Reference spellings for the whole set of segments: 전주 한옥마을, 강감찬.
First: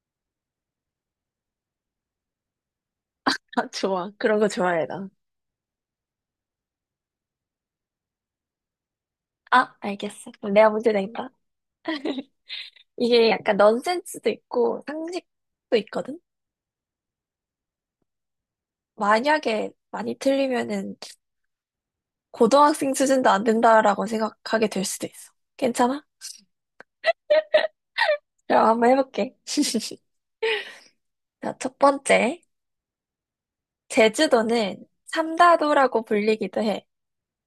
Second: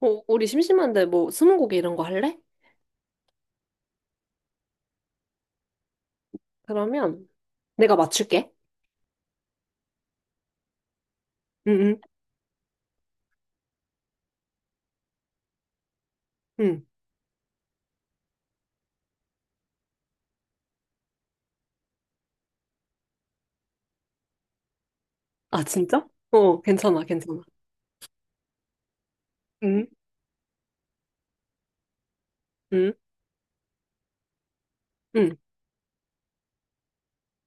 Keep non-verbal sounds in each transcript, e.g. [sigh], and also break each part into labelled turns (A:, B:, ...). A: 우리 심심한데 뭐 스무고개 이런 거 할래?
B: 아, 좋아. 그런 거 좋아해, 나.
A: 그러면 내가 맞출게.
B: 아, 알겠어. 그럼 내가 문제 낸다.
A: 응, 응,
B: [laughs] 이게 약간 넌센스도 있고 상식도 있거든?
A: 응.
B: 만약에 많이 틀리면은 고등학생 수준도 안 된다라고 생각하게 될 수도 있어.
A: 아,
B: 괜찮아?
A: 진짜? 어, 괜찮아, 괜찮아.
B: 그럼 한번 해볼게.
A: 응,
B: [laughs] 자, 첫 번째.
A: 응,
B: 제주도는
A: 응,
B: 삼다도라고 불리기도 해.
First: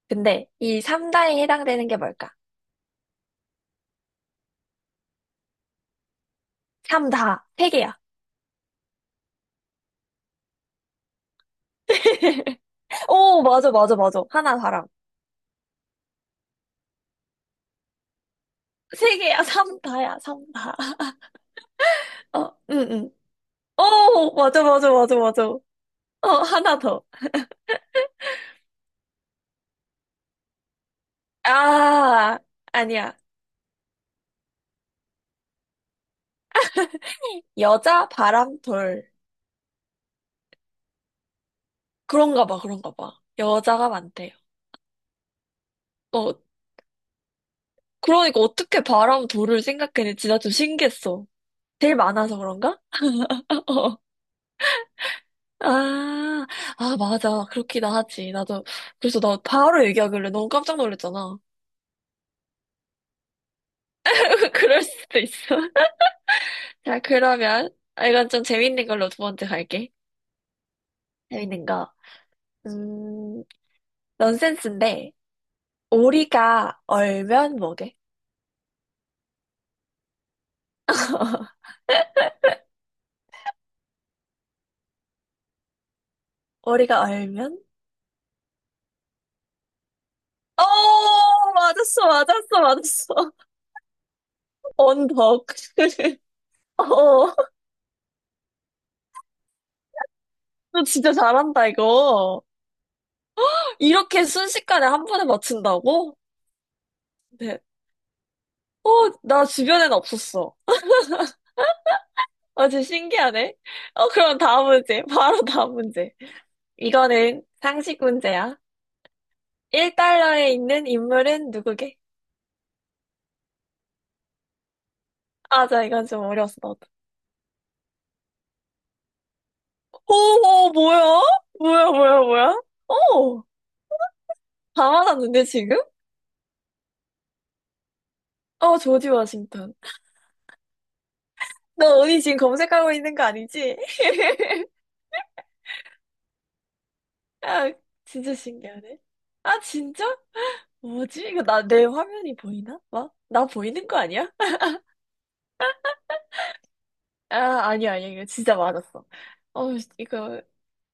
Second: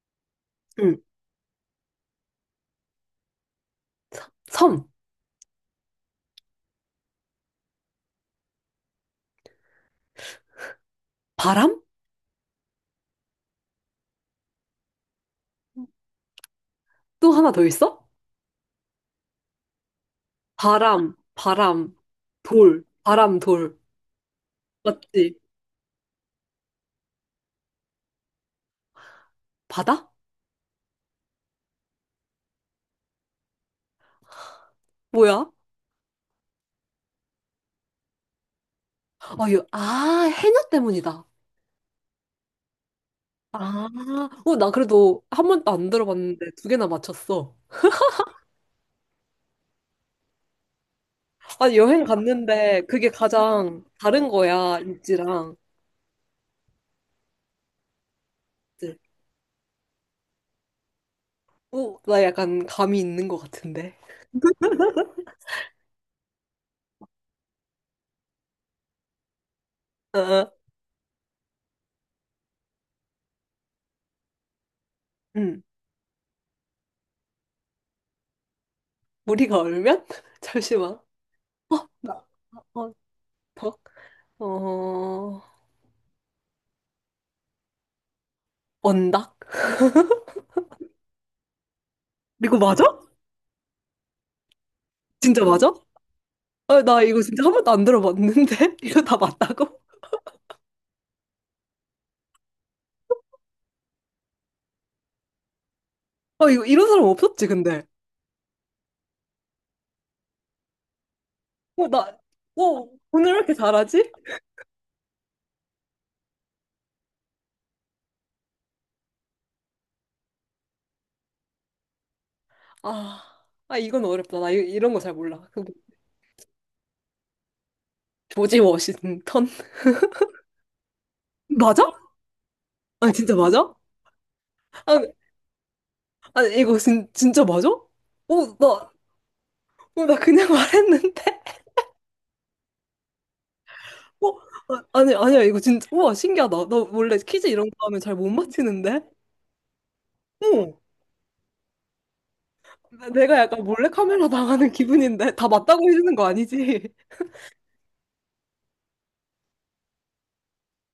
B: 근데 이
A: 응.
B: 삼다에 해당되는 게 뭘까?
A: 섬,
B: 삼다. 세 개야.
A: 바람?
B: [laughs] 오, 맞아, 맞아, 맞아. 하나 사람.
A: 또 하나 더 있어?
B: 세 개야, 삼다야, 삼다.
A: 바람, 바람,
B: 어,
A: 돌,
B: 응, 응.
A: 바람, 돌.
B: 어, 맞아, 맞아, 맞아,
A: 맞지?
B: 맞아. 어, 하나 더.
A: 바다?
B: 아, 아니야.
A: 뭐야?
B: 여자 바람돌.
A: 아, 이거, 아, 해녀 때문이다.
B: 그런가 봐, 그런가 봐.
A: 아,
B: 여자가 많대요.
A: 나 그래도 한 번도 안 들어봤는데
B: 어,
A: 2개나 맞췄어.
B: 그러니까 어떻게 바람돌을 생각했는지 나 좀 신기했어.
A: 아,
B: 제일
A: 여행
B: 많아서 그런가?
A: 갔는데 그게
B: [laughs]
A: 가장
B: 어.
A: 다른 거야, 일지랑.
B: 아, 아, 맞아. 그렇기도 하지. 나도, 그래서 나 바로 얘기하길래 너무 깜짝 놀랐잖아.
A: 오, 나 약간 감이 있는 것 같은데.
B: [laughs] 그럴 수도 있어. [laughs] 자, 그러면, 아, 이건 좀 재밌는 걸로 두 번째 갈게.
A: 어, 어,
B: 재밌는 거. 음, 넌센스인데,
A: 음.
B: 오리가 얼면 뭐게?
A: 우리가 얼면? [laughs] 잠시만. 어, 나, 어, 덕? 어,
B: 오리가 얼면?
A: 언덕? [laughs]
B: 어, 맞았어,
A: 이거
B: 맞았어,
A: 맞아?
B: 맞았어.
A: 진짜
B: 언덕.
A: 맞아?
B: [laughs]
A: 아, 나 이거
B: 어,
A: 진짜 한 번도 안 들어봤는데? [laughs] 이거 다 맞다고?
B: 너 진짜 잘한다, 이거. 이렇게 순식간에 한 번에 맞춘다고?
A: 아, 이거 이런 사람 없었지,
B: 네.
A: 근데.
B: 어, 나 주변엔 없었어.
A: 어, 나,
B: 아, 진짜
A: 오늘 왜 이렇게
B: 신기하네. 어,
A: 잘하지?
B: 그럼 다음 문제. [laughs] 바로 다음 문제. 이거는 상식 문제야. 1달러에 있는 인물은 누구게?
A: 아, 아, 이건 어렵다. 나 이 런 거 잘 몰라.
B: 아, 자, 이건 좀 어려웠어.
A: 조지 워싱턴? [laughs]
B: 어, 어, 뭐야? 뭐야,
A: 맞아?
B: 뭐야, 뭐야?
A: 아, 진짜
B: 어,
A: 맞아?
B: 다
A: 아,
B: 맞았는데, 지금?
A: 아 이거 진짜 맞아?
B: 어, 조지 워싱턴.
A: 나 그냥 말했는데? [laughs]
B: 너 어디 지금 검색하고 있는 거 아니지?
A: 어?
B: [laughs]
A: 아, 아니, 아니야, 이거 진짜. 우와, 신기하다. 나 원래 퀴즈 이런
B: 아,
A: 거 하면 잘 못
B: 진짜 신기하네.
A: 맞히는데?
B: 아, 진짜?
A: 어.
B: 뭐지? 이거 내 화면이 보이나? 막?
A: 내가
B: 나
A: 약간
B: 보이는
A: 몰래
B: 거
A: 카메라
B: 아니야? [laughs]
A: 당하는 기분인데? 다 맞다고 해주는 거 아니지? [laughs]
B: 아, 아니야, 아니야. 이거 진짜 맞았어. 어, 이거,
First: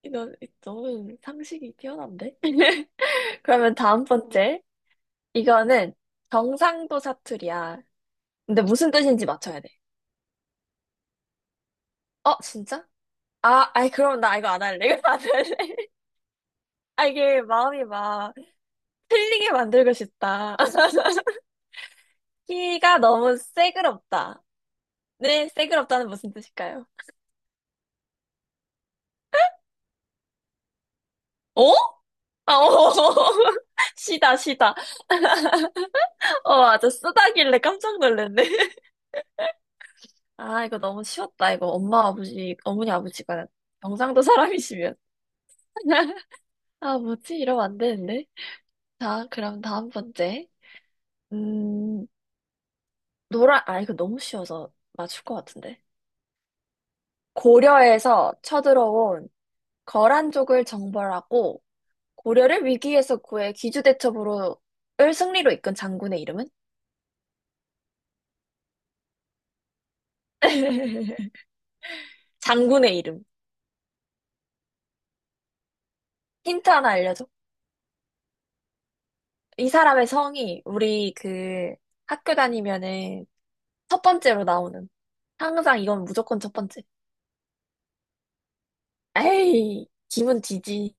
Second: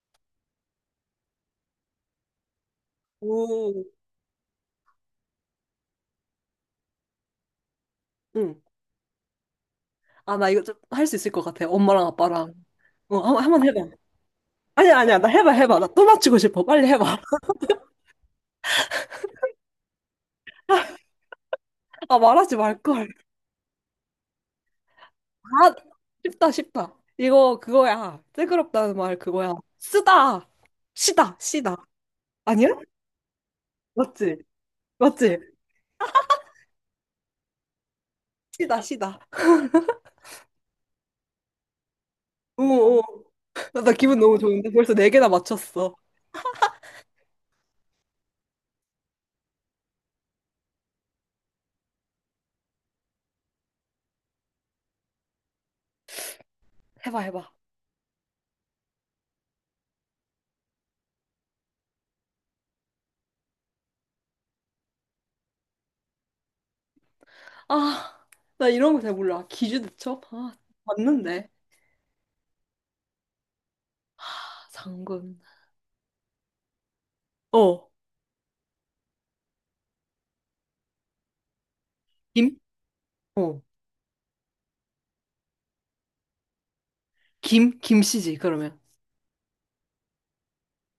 B: 이거 너무 상식이 뛰어난데? [laughs] 그러면
A: 오.
B: 다음 번째. 이거는 경상도 사투리야.
A: 응.
B: 근데 무슨 뜻인지 맞춰야 돼.
A: 아, 나 이거 좀 할 수 있을 것 같아. 엄마랑
B: 어,
A: 아빠랑.
B: 진짜?
A: 한번
B: 아,
A: 해봐.
B: 아이, 그럼 나 이거 안 할래.
A: 아니야,
B: [laughs] 이거
A: 아니야.
B: 안
A: 나 해봐,
B: 할래.
A: 해봐. 나 또
B: [laughs]
A: 맞추고 싶어. 빨리 해봐.
B: 아, 이게
A: [laughs]
B: 마음이 막 틀리게 만들고 싶다. [laughs]
A: 아, 말하지
B: 키가
A: 말걸.
B: 너무 새그럽다. 네,
A: 아,
B: 새그럽다는 무슨
A: 쉽다,
B: 뜻일까요?
A: 쉽다. 이거 그거야. 뜬그럽다는 말 그거야. 쓰다. 시다,
B: 어?
A: 시다.
B: 아,
A: 아니야?
B: 어. [laughs] 시다,
A: 맞지?
B: 시다.
A: 맞지?
B: [laughs] 어, 맞아. 쓰다길래 깜짝 놀랐네.
A: 시다,
B: [laughs]
A: 시다.
B: 아, 이거 너무 쉬웠다. 이거 엄마, 아버지, 어머니,
A: 어어.
B: 아버지가
A: 나 기분
B: 경상도
A: 너무 좋은데? 벌써
B: 사람이시면.
A: 4개나 맞췄어.
B: [laughs] 아, 뭐지? 이러면 안 되는데. 자, 그럼 다음 번째. 음, 노란, 아, 이거 너무 쉬워서 맞출 것 같은데.
A: 해봐, 해봐.
B: 고려에서 쳐들어온 거란족을 정벌하고 고려를 위기에서 구해 기주대첩으로을 승리로 이끈 장군의 이름은?
A: 아, 나 이런 거 잘 몰라. 기주대첩? 아,
B: [laughs]
A: 맞는데.
B: 장군의 이름.
A: 아, 장군.
B: 힌트 하나 알려줘.
A: 어.
B: 이 사람의 성이 우리 그 학교
A: 김?
B: 다니면은
A: 어.
B: 첫 번째로 나오는. 항상 이건 무조건 첫 번째.
A: 김? 김씨지, 그러면.
B: 에이, 기분 뒤지.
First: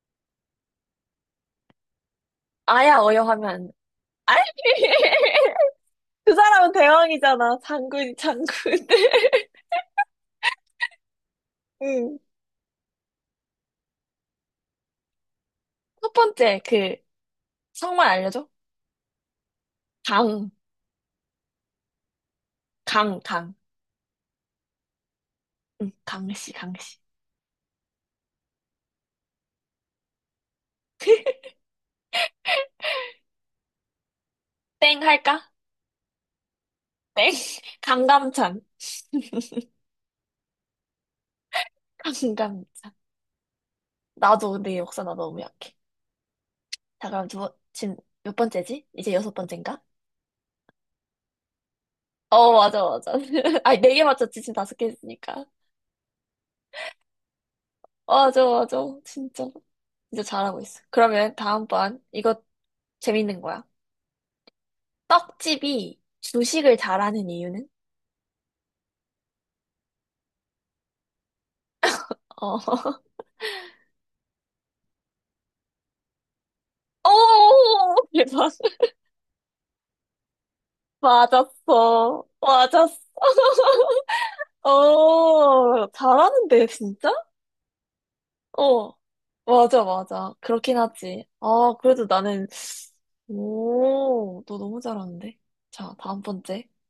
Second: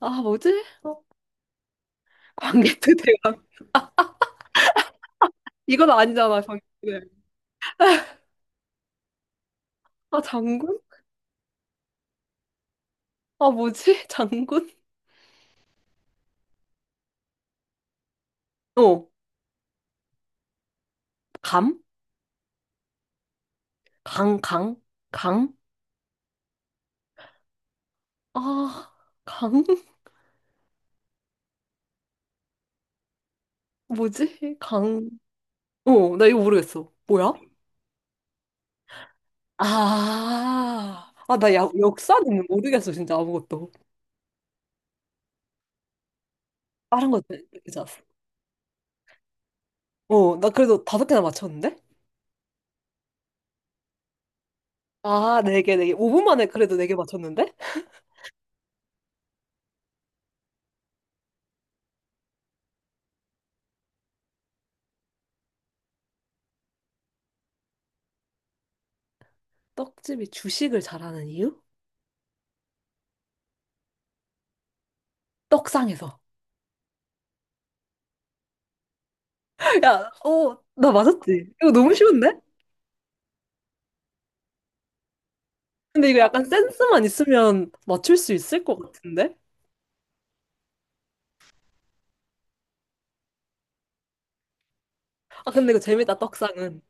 A: 아, 뭐지? 어. 광개토
B: 아야 어여
A: 대왕.
B: 하면. 아이, [laughs]
A: 이건
B: 그
A: 아니잖아, 광개토
B: 사람은
A: 대왕.
B: 대왕이잖아. 장군, 장군. [laughs]
A: 아, 장군?
B: 응.
A: 아, 뭐지? [laughs] 장군?
B: 첫 번째 그 성만 알려줘.
A: 어.
B: 강,
A: 감?
B: 강.
A: 강, 강? 강?
B: 응, 강씨, 강씨.
A: 아, 강? [laughs]
B: [laughs]
A: 뭐지?
B: 땡
A: 강.
B: 할까?
A: 어, 나 이거 모르겠어. 뭐야?
B: 땡. [laughs] 강감찬.
A: 아, 아, 나 야, 역사는
B: 강감찬.
A: 모르겠어, 진짜 아무것도.
B: 나도 내 역사 나 너무 약해. 자,
A: 다른 것도
B: 그럼 두 번, 지금
A: 괜찮았어.
B: 몇 번째지? 이제 여섯 번째인가?
A: 어, 나 그래도 5개나 맞췄는데?
B: 어, 맞아, 맞아. [laughs] 아니, 네 개 맞췄지. 지금 다섯 개
A: 아,
B: 했으니까.
A: 4개, 4개. 5분 만에 그래도 4개 맞췄는데?
B: 맞아, 맞아. 진짜. 진짜 잘하고 있어. 그러면 다음번, 이거 재밌는 거야. 떡집이 주식을 잘하는 이유는?
A: 떡집이 주식을 잘하는 이유?
B: 어. [laughs]
A: 떡상에서.
B: 오, 대박.
A: [laughs] 야, 나 맞았지? 이거 너무
B: 맞았어.
A: 쉬운데?
B: 맞았어. [laughs] 어,
A: 근데 이거 약간
B: 잘하는데,
A: 센스만
B: 진짜?
A: 있으면 맞출 수 있을 것
B: 어,
A: 같은데?
B: 맞아, 맞아. 그렇긴 하지. 아, 그래도 나는, 오, 너 너무 잘하는데?
A: 아, 근데 이거
B: 자,
A: 재밌다,
B: 다음 번째.
A: 떡상은.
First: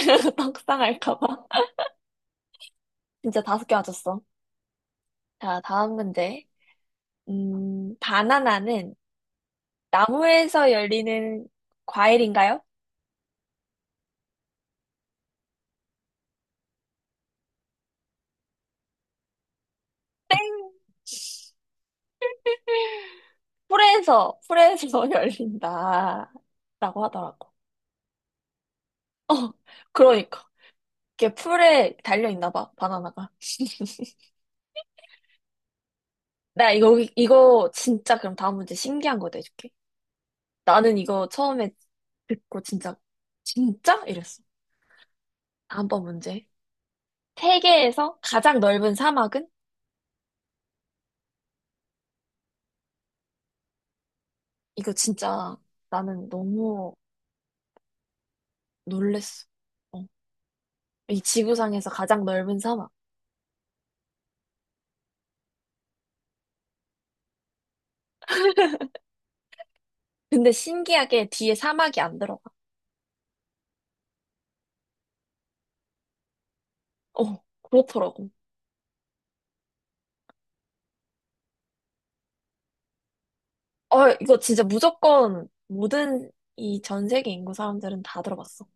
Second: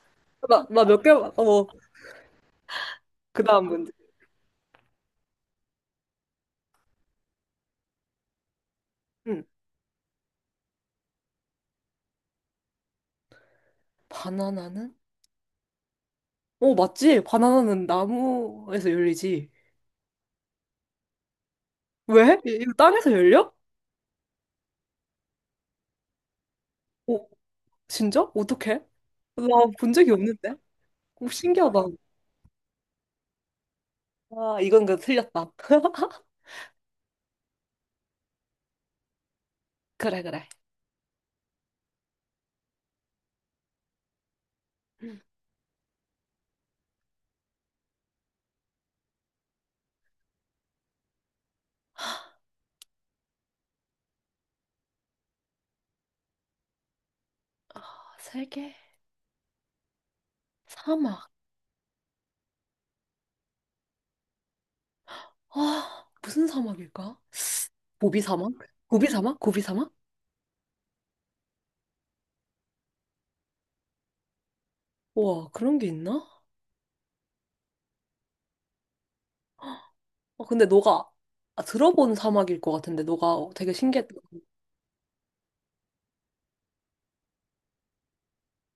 B: [laughs]
A: 나 몇 개,
B: 떡상할까봐.
A: 그
B: 진짜 다섯
A: 다음
B: 개
A: 문제.
B: 맞았어. 자, 다음 문제. 바나나는
A: 응.
B: 나무에서 열리는 과일인가요?
A: 바나나는? 어, 맞지? 바나나는 나무에서 열리지. 왜? 이거 땅에서 열려?
B: 풀에서 [laughs] 열린다. 라고
A: 오,
B: 하더라고.
A: 진짜? 어떡해? 나
B: 어,
A: 본 적이
B: 그러니까.
A: 없는데? 오,
B: 이게
A: 신기하다.
B: 풀에 달려 있나 봐, 바나나가. [laughs]
A: 아, 이건 그 틀렸다. [laughs]
B: 나 이거, 이거 진짜 그럼 다음 문제 신기한 거 내줄게.
A: 그래, 그래.
B: 나는 이거 처음에 듣고 진짜, 진짜? 이랬어. 다음번 문제. 세계에서 가장 넓은 사막은? 이거 진짜 나는 너무
A: 아, 세계
B: 놀랬어. 어. 이
A: 사막.
B: 지구상에서 가장 넓은 사막.
A: 아, 무슨 사막일까? 고비 사막? 고비 사막? 고비 사막?
B: 근데 신기하게 뒤에 사막이 안 들어가.
A: 우와, 그런 게 있나?
B: 어, 그렇더라고.
A: 아, 근데 너가 아, 들어본 사막일 것 같은데, 너가 되게
B: 어,
A: 신기했던
B: 이거 진짜 무조건 모든 이 전 세계 인구 사람들은 다 들어봤어.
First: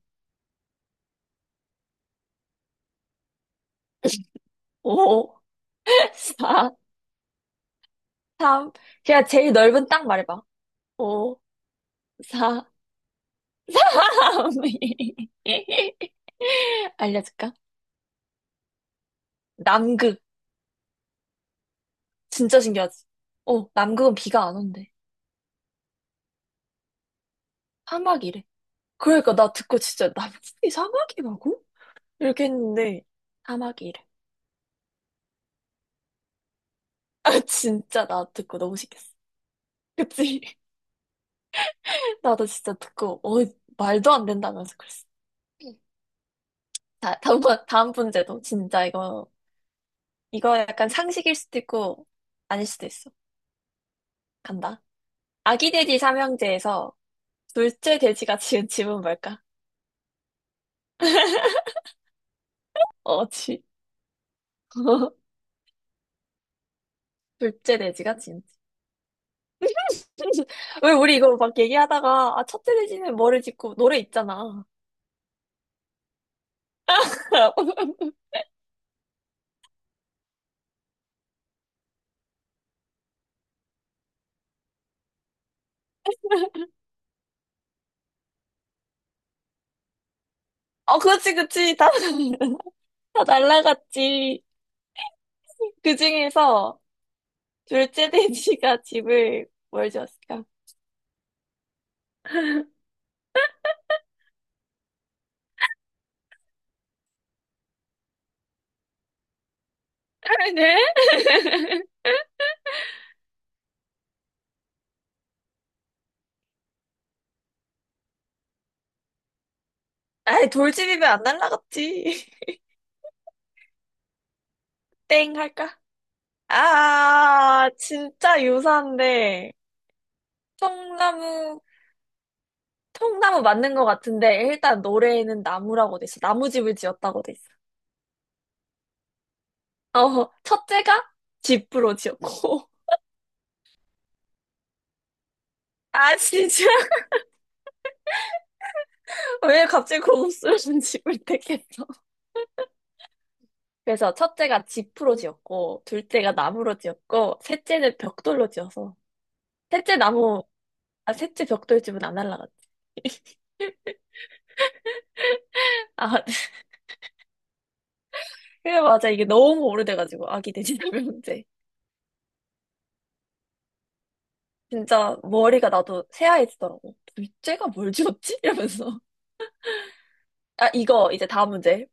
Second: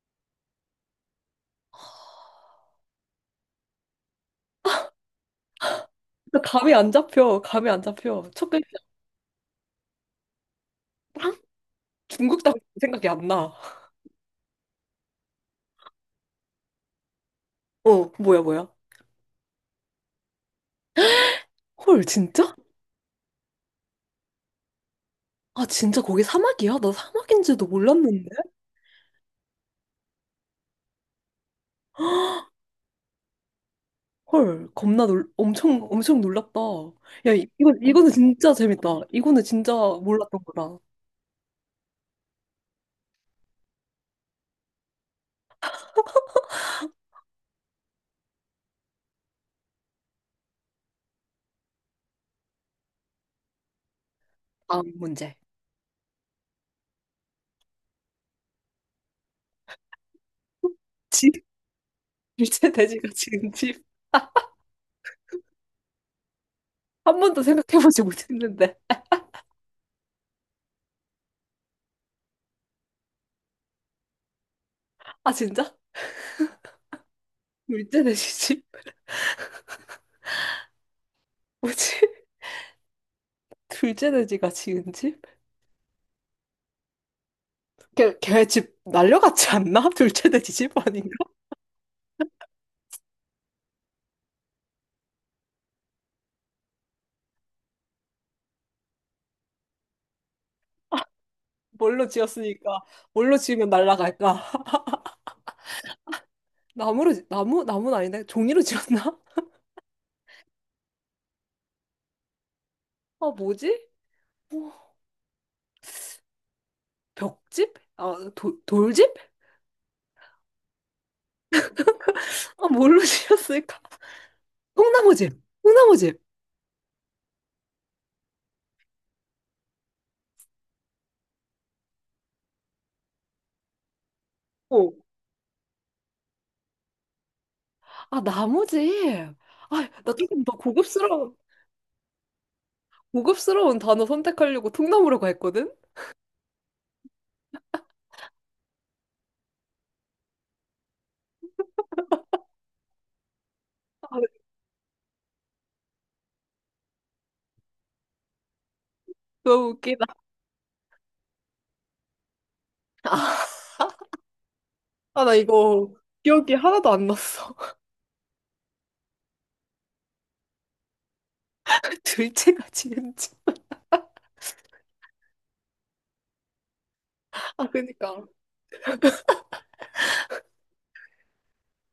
B: [laughs] 오. [laughs]
A: 나
B: 4,
A: 감이 안 잡혀, 감이 안 잡혀. 첫 글자,
B: 3. 그냥 제일 넓은 땅 말해봐.
A: 빵?
B: 5, 4,
A: 중국 땅 생각이 안 나.
B: 3. [laughs] 알려줄까?
A: 뭐야, 뭐야?
B: 남극.
A: 헐, 진짜?
B: 진짜 신기하지? 어, 남극은 비가 안 온대.
A: 아, 진짜 거기 사막이야? 나 사막인지도 몰랐는데?
B: 사막이래. 그러니까 나 듣고 진짜 남극이 사막이라고? 이렇게 했는데, 사막이래.
A: 헐, 겁나 엄청, 엄청 놀랐다.
B: [laughs]
A: 야,
B: 아,
A: 이거,
B: 진짜
A: 이거는
B: 나
A: 진짜
B: 듣고 너무
A: 재밌다.
B: 신기했어.
A: 이거는 진짜 몰랐던
B: 그치?
A: 거다.
B: [laughs] 나도 진짜 듣고, 어, 말도 안 된다면서 그랬어. 자, 다음 문제도 진짜 이거, 이거 약간 상식일 수도 있고, 아닐 수도 있어. 간다.
A: 다음 문제.
B: 아기 돼지 삼형제에서 둘째 돼지가 지은 집은 뭘까?
A: 집, [laughs] 둘째 돼지가
B: 어,
A: 지금
B: 지.
A: 집.
B: [laughs]
A: 한 번도
B: 둘째
A: 생각해보지
B: 돼지가 지은 집.
A: 못했는데.
B: [laughs] 왜 우리 이거 막 얘기하다가, 아, 첫째 돼지는 뭐를 짓고, 노래 있잖아.
A: 아, 진짜? 둘째 돼지
B: [laughs]
A: 집? 뭐지? [laughs] 둘째 돼지가 지은 집? 걔집 날려갔지 않나? [laughs] 둘째 돼지 집
B: 어,
A: 아닌가?
B: 그렇지, 그렇지. 다, [laughs] 다 날라갔지. 그 중에서 둘째 돼지가 집을 뭘 지었을까?
A: 뭘로 지었으니까. 뭘로 지으면 날라갈까? 나무로, 나무? 나무는 아닌데? 종이로 지었나? [laughs]
B: [laughs] 네?
A: 아, 뭐지? 뭐, 벽집? 아, 돌집?
B: 아이, 돌집이면 안 날라갔지. [laughs]
A: 아, 뭘로 지었을까? 통나무집.
B: 땡 할까?
A: 통나무집.
B: 아, 진짜 유사한데. 청나무 통나무 맞는 것 같은데 일단
A: 어.
B: 노래에는 나무라고 돼 있어. 나무집을 지었다고 돼 있어.
A: 아, 나무집. 아, 나
B: 어,
A: 조금 더
B: 첫째가
A: 고급스러운,
B: 집으로 지었고. [laughs]
A: 고급스러운 단어 선택하려고 통나무라고 했거든?
B: 아, 진짜? [laughs] 왜 갑자기 고급스러운 집을 택했어? [laughs]
A: 아,
B: 그래서 첫째가 집으로 지었고, 둘째가 나무로 지었고, 셋째는 벽돌로 지어서.
A: 너무
B: 셋째
A: 웃기다.
B: 나무, 아, 셋째 벽돌집은 안 날라갔다.
A: 아, 나 이거
B: 아,
A: 기억이
B: [laughs]
A: 하나도 안 났어.
B: 그래, 맞아. 이게 너무 오래돼가지고, 아기 돼지나무 문제.
A: [laughs] 둘째가 지은지.
B: 진짜 머리가 나도 새하얘지더라고.
A: 아,
B: 둘째가 뭘
A: 그니까.
B: 지었지? [laughs] 이러면서. 아, 이거 이제 다음 문제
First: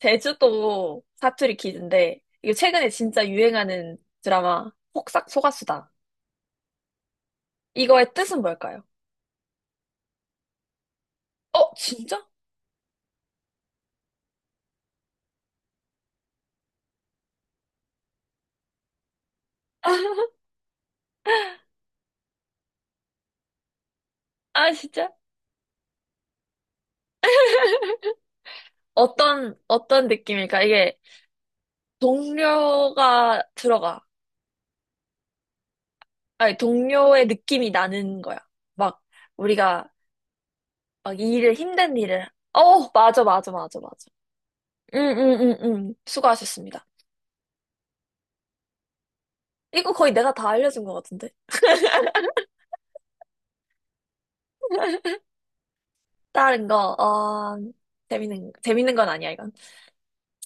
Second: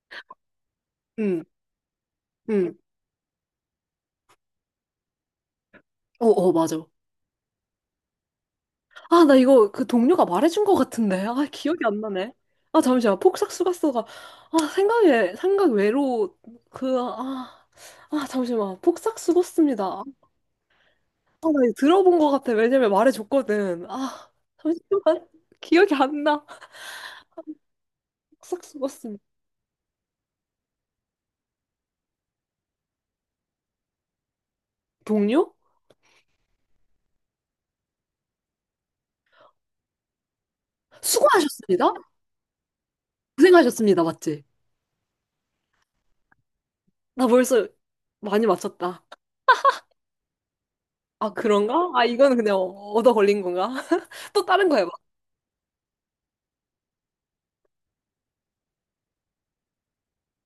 B: 제주도
A: 응,
B: 사투리 퀴즈인데, 이거
A: 응.
B: 최근에 진짜 유행하는 드라마, 폭싹 속았수다.
A: 어, 어, 맞아.
B: 이거의 뜻은 뭘까요?
A: 아, 나 이거 그 동료가 말해준 것 같은데. 아,
B: 어,
A: 기억이 안
B: 진짜?
A: 나네. 아, 잠시만. 폭삭 수고스가 아, 생각에, 생각 외로, 아, 아, 잠시만. 폭삭 고았습니다 아,
B: [laughs]
A: 나 이거 들어본 것 같아. 왜냐면 말해줬거든. 아,
B: 아, 진짜?
A: 잠시만. 기억이 안 나. 폭삭 고았습니다
B: 어떤, 어떤 느낌일까? 이게, 동료가 들어가.
A: 동료?
B: 아니, 동료의 느낌이 나는 거야. 막, 우리가, 막, 이 일을,
A: 수고하셨습니다.
B: 힘든 일을. 어, 맞아, 맞아, 맞아, 맞아.
A: 고생하셨습니다. 맞지?
B: 응, 응, 응, 응. 수고하셨습니다.
A: 나 벌써 많이 맞췄다.
B: 이거 거의 내가 다 알려준 것 같은데.
A: 아, 그런가? 아, 이거는 그냥 얻어 걸린 건가? [laughs] 또 다른 거 해봐.
B: 다른 거, 어, 재밌는, 재밌는 건 아니야, 이건.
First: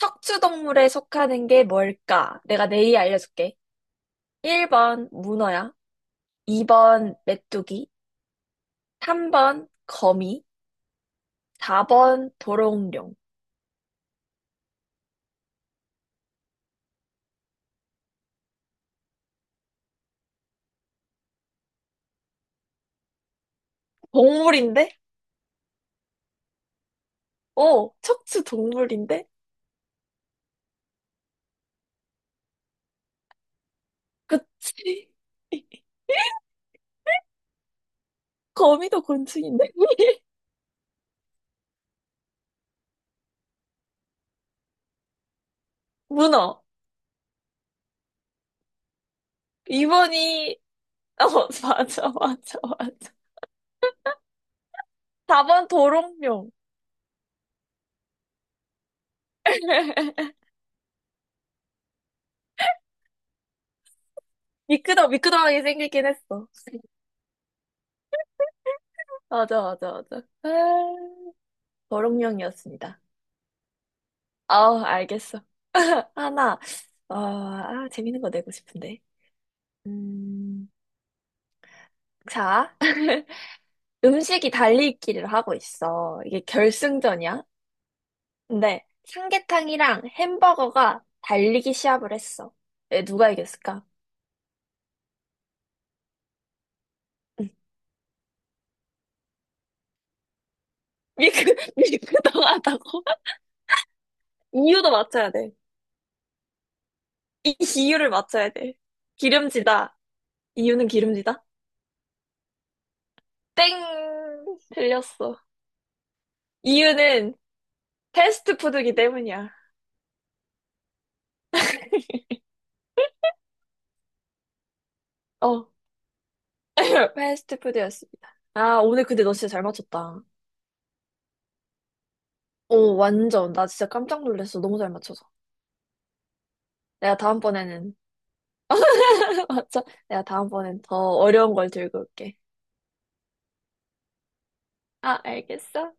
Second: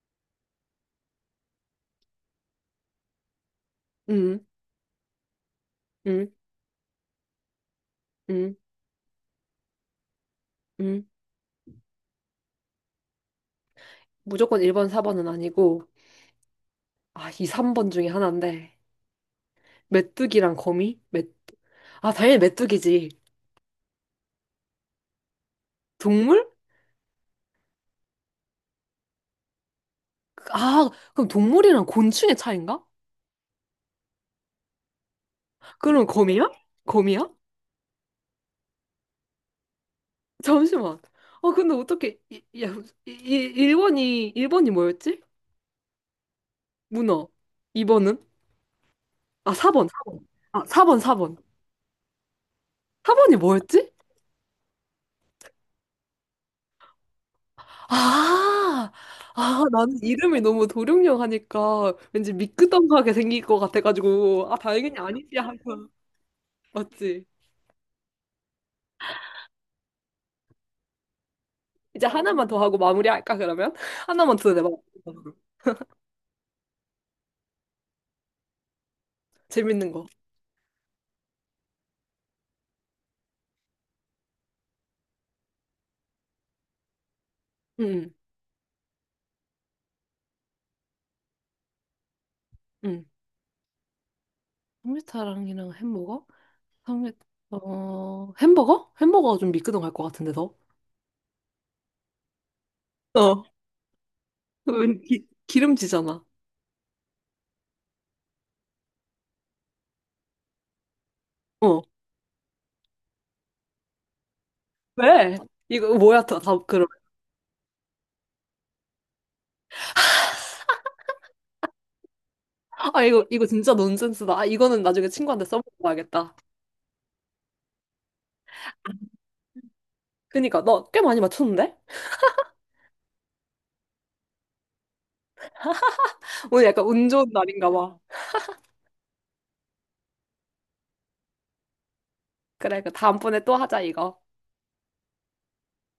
B: 척추동물에 속하는 게 뭘까? 내가 내일 알려줄게.
A: 음,
B: 1번 문어야.
A: 음,
B: 2번 메뚜기.
A: 음,
B: 3번 거미.
A: 음.
B: 4번 도롱뇽.
A: 무조건 1번, 4번은 아니고, 아, 2, 3번 중에 하나인데, 메뚜기랑 거미? 메... 아, 당연히 메뚜기지.
B: 동물인데?
A: 동물?
B: 어, 척추 동물인데?
A: 아, 그럼 동물이랑 곤충의 차이인가?
B: 그치? [laughs]
A: 그럼 거미야? 거미야?
B: 거미도 곤충인데? [laughs]
A: 잠시만. 아, 근데 어떻게, 야, 1번이, 일 번이 뭐였지?
B: 문어.
A: 문어. 2번은? 아, 사번 4번.
B: 2번이,
A: 아, 4번,
B: 어,
A: 4번.
B: [laughs] 맞아, 맞아, 맞아.
A: 4번이 뭐였지?
B: 4번 도롱뇽.
A: 아, 아, 나는
B: [laughs]
A: 이름이 너무 도룡뇽 하니까 왠지 미끄덩하게 생길 것 같아가지고, 아, 다행히 아니지
B: 미끄덩하게
A: 하고.
B: 생기긴 했어. [laughs]
A: 맞지?
B: 맞아, 맞아, 맞아. 아,
A: 이제 하나만 더 하고
B: 도롱뇽이었습니다.
A: 마무리할까, 그러면? [laughs] 하나만 더 내봐.
B: 아, 알겠어. [laughs] 하나. 어, 아, 재밌는 거 내고 싶은데.
A: 재밌는 거.
B: 음, 자, [laughs] 음식이 달리기를 하고 있어. 이게 결승전이야.
A: 응,
B: 근데 삼계탕이랑 햄버거가 달리기 시합을 했어.
A: 응.
B: 에, 누가 이겼을까?
A: 삼계탕이랑 햄버거? 삼계, 햄버거? 햄버거가 좀 미끄덩할 것 같은데, 더?
B: [laughs] 미크미크덩하다고
A: 어,
B: [laughs] 이유도
A: 왠
B: 맞춰야 돼.
A: 기름지잖아.
B: 이 이유를 맞춰야 돼. 기름지다. 이유는 기름지다?
A: 어.
B: 땡!
A: 왜?
B: 틀렸어.
A: 이거 뭐야, 다 그럼.
B: 이유는 패스트푸드기 때문이야. [laughs]
A: 아, 이거 진짜 논센스다. 아, 이거는 나중에 친구한테
B: 어.
A: 써먹어야겠다.
B: [laughs] 패스트푸드였습니다. 아, 오늘 근데 너 진짜 잘 맞췄다.
A: 그니까 너 꽤 많이 맞췄는데?
B: 오, 완전. 나 진짜 깜짝 놀랐어. 너무 잘 맞춰서.
A: 오늘 약간 운
B: 내가
A: 좋은 날인가
B: 다음번에는,
A: 봐.
B: [laughs] 맞춰 내가 다음번엔 더 어려운 걸 들고 올게.
A: 그래, 그 다음번에 또 하자, 이거.
B: 아, 알겠어.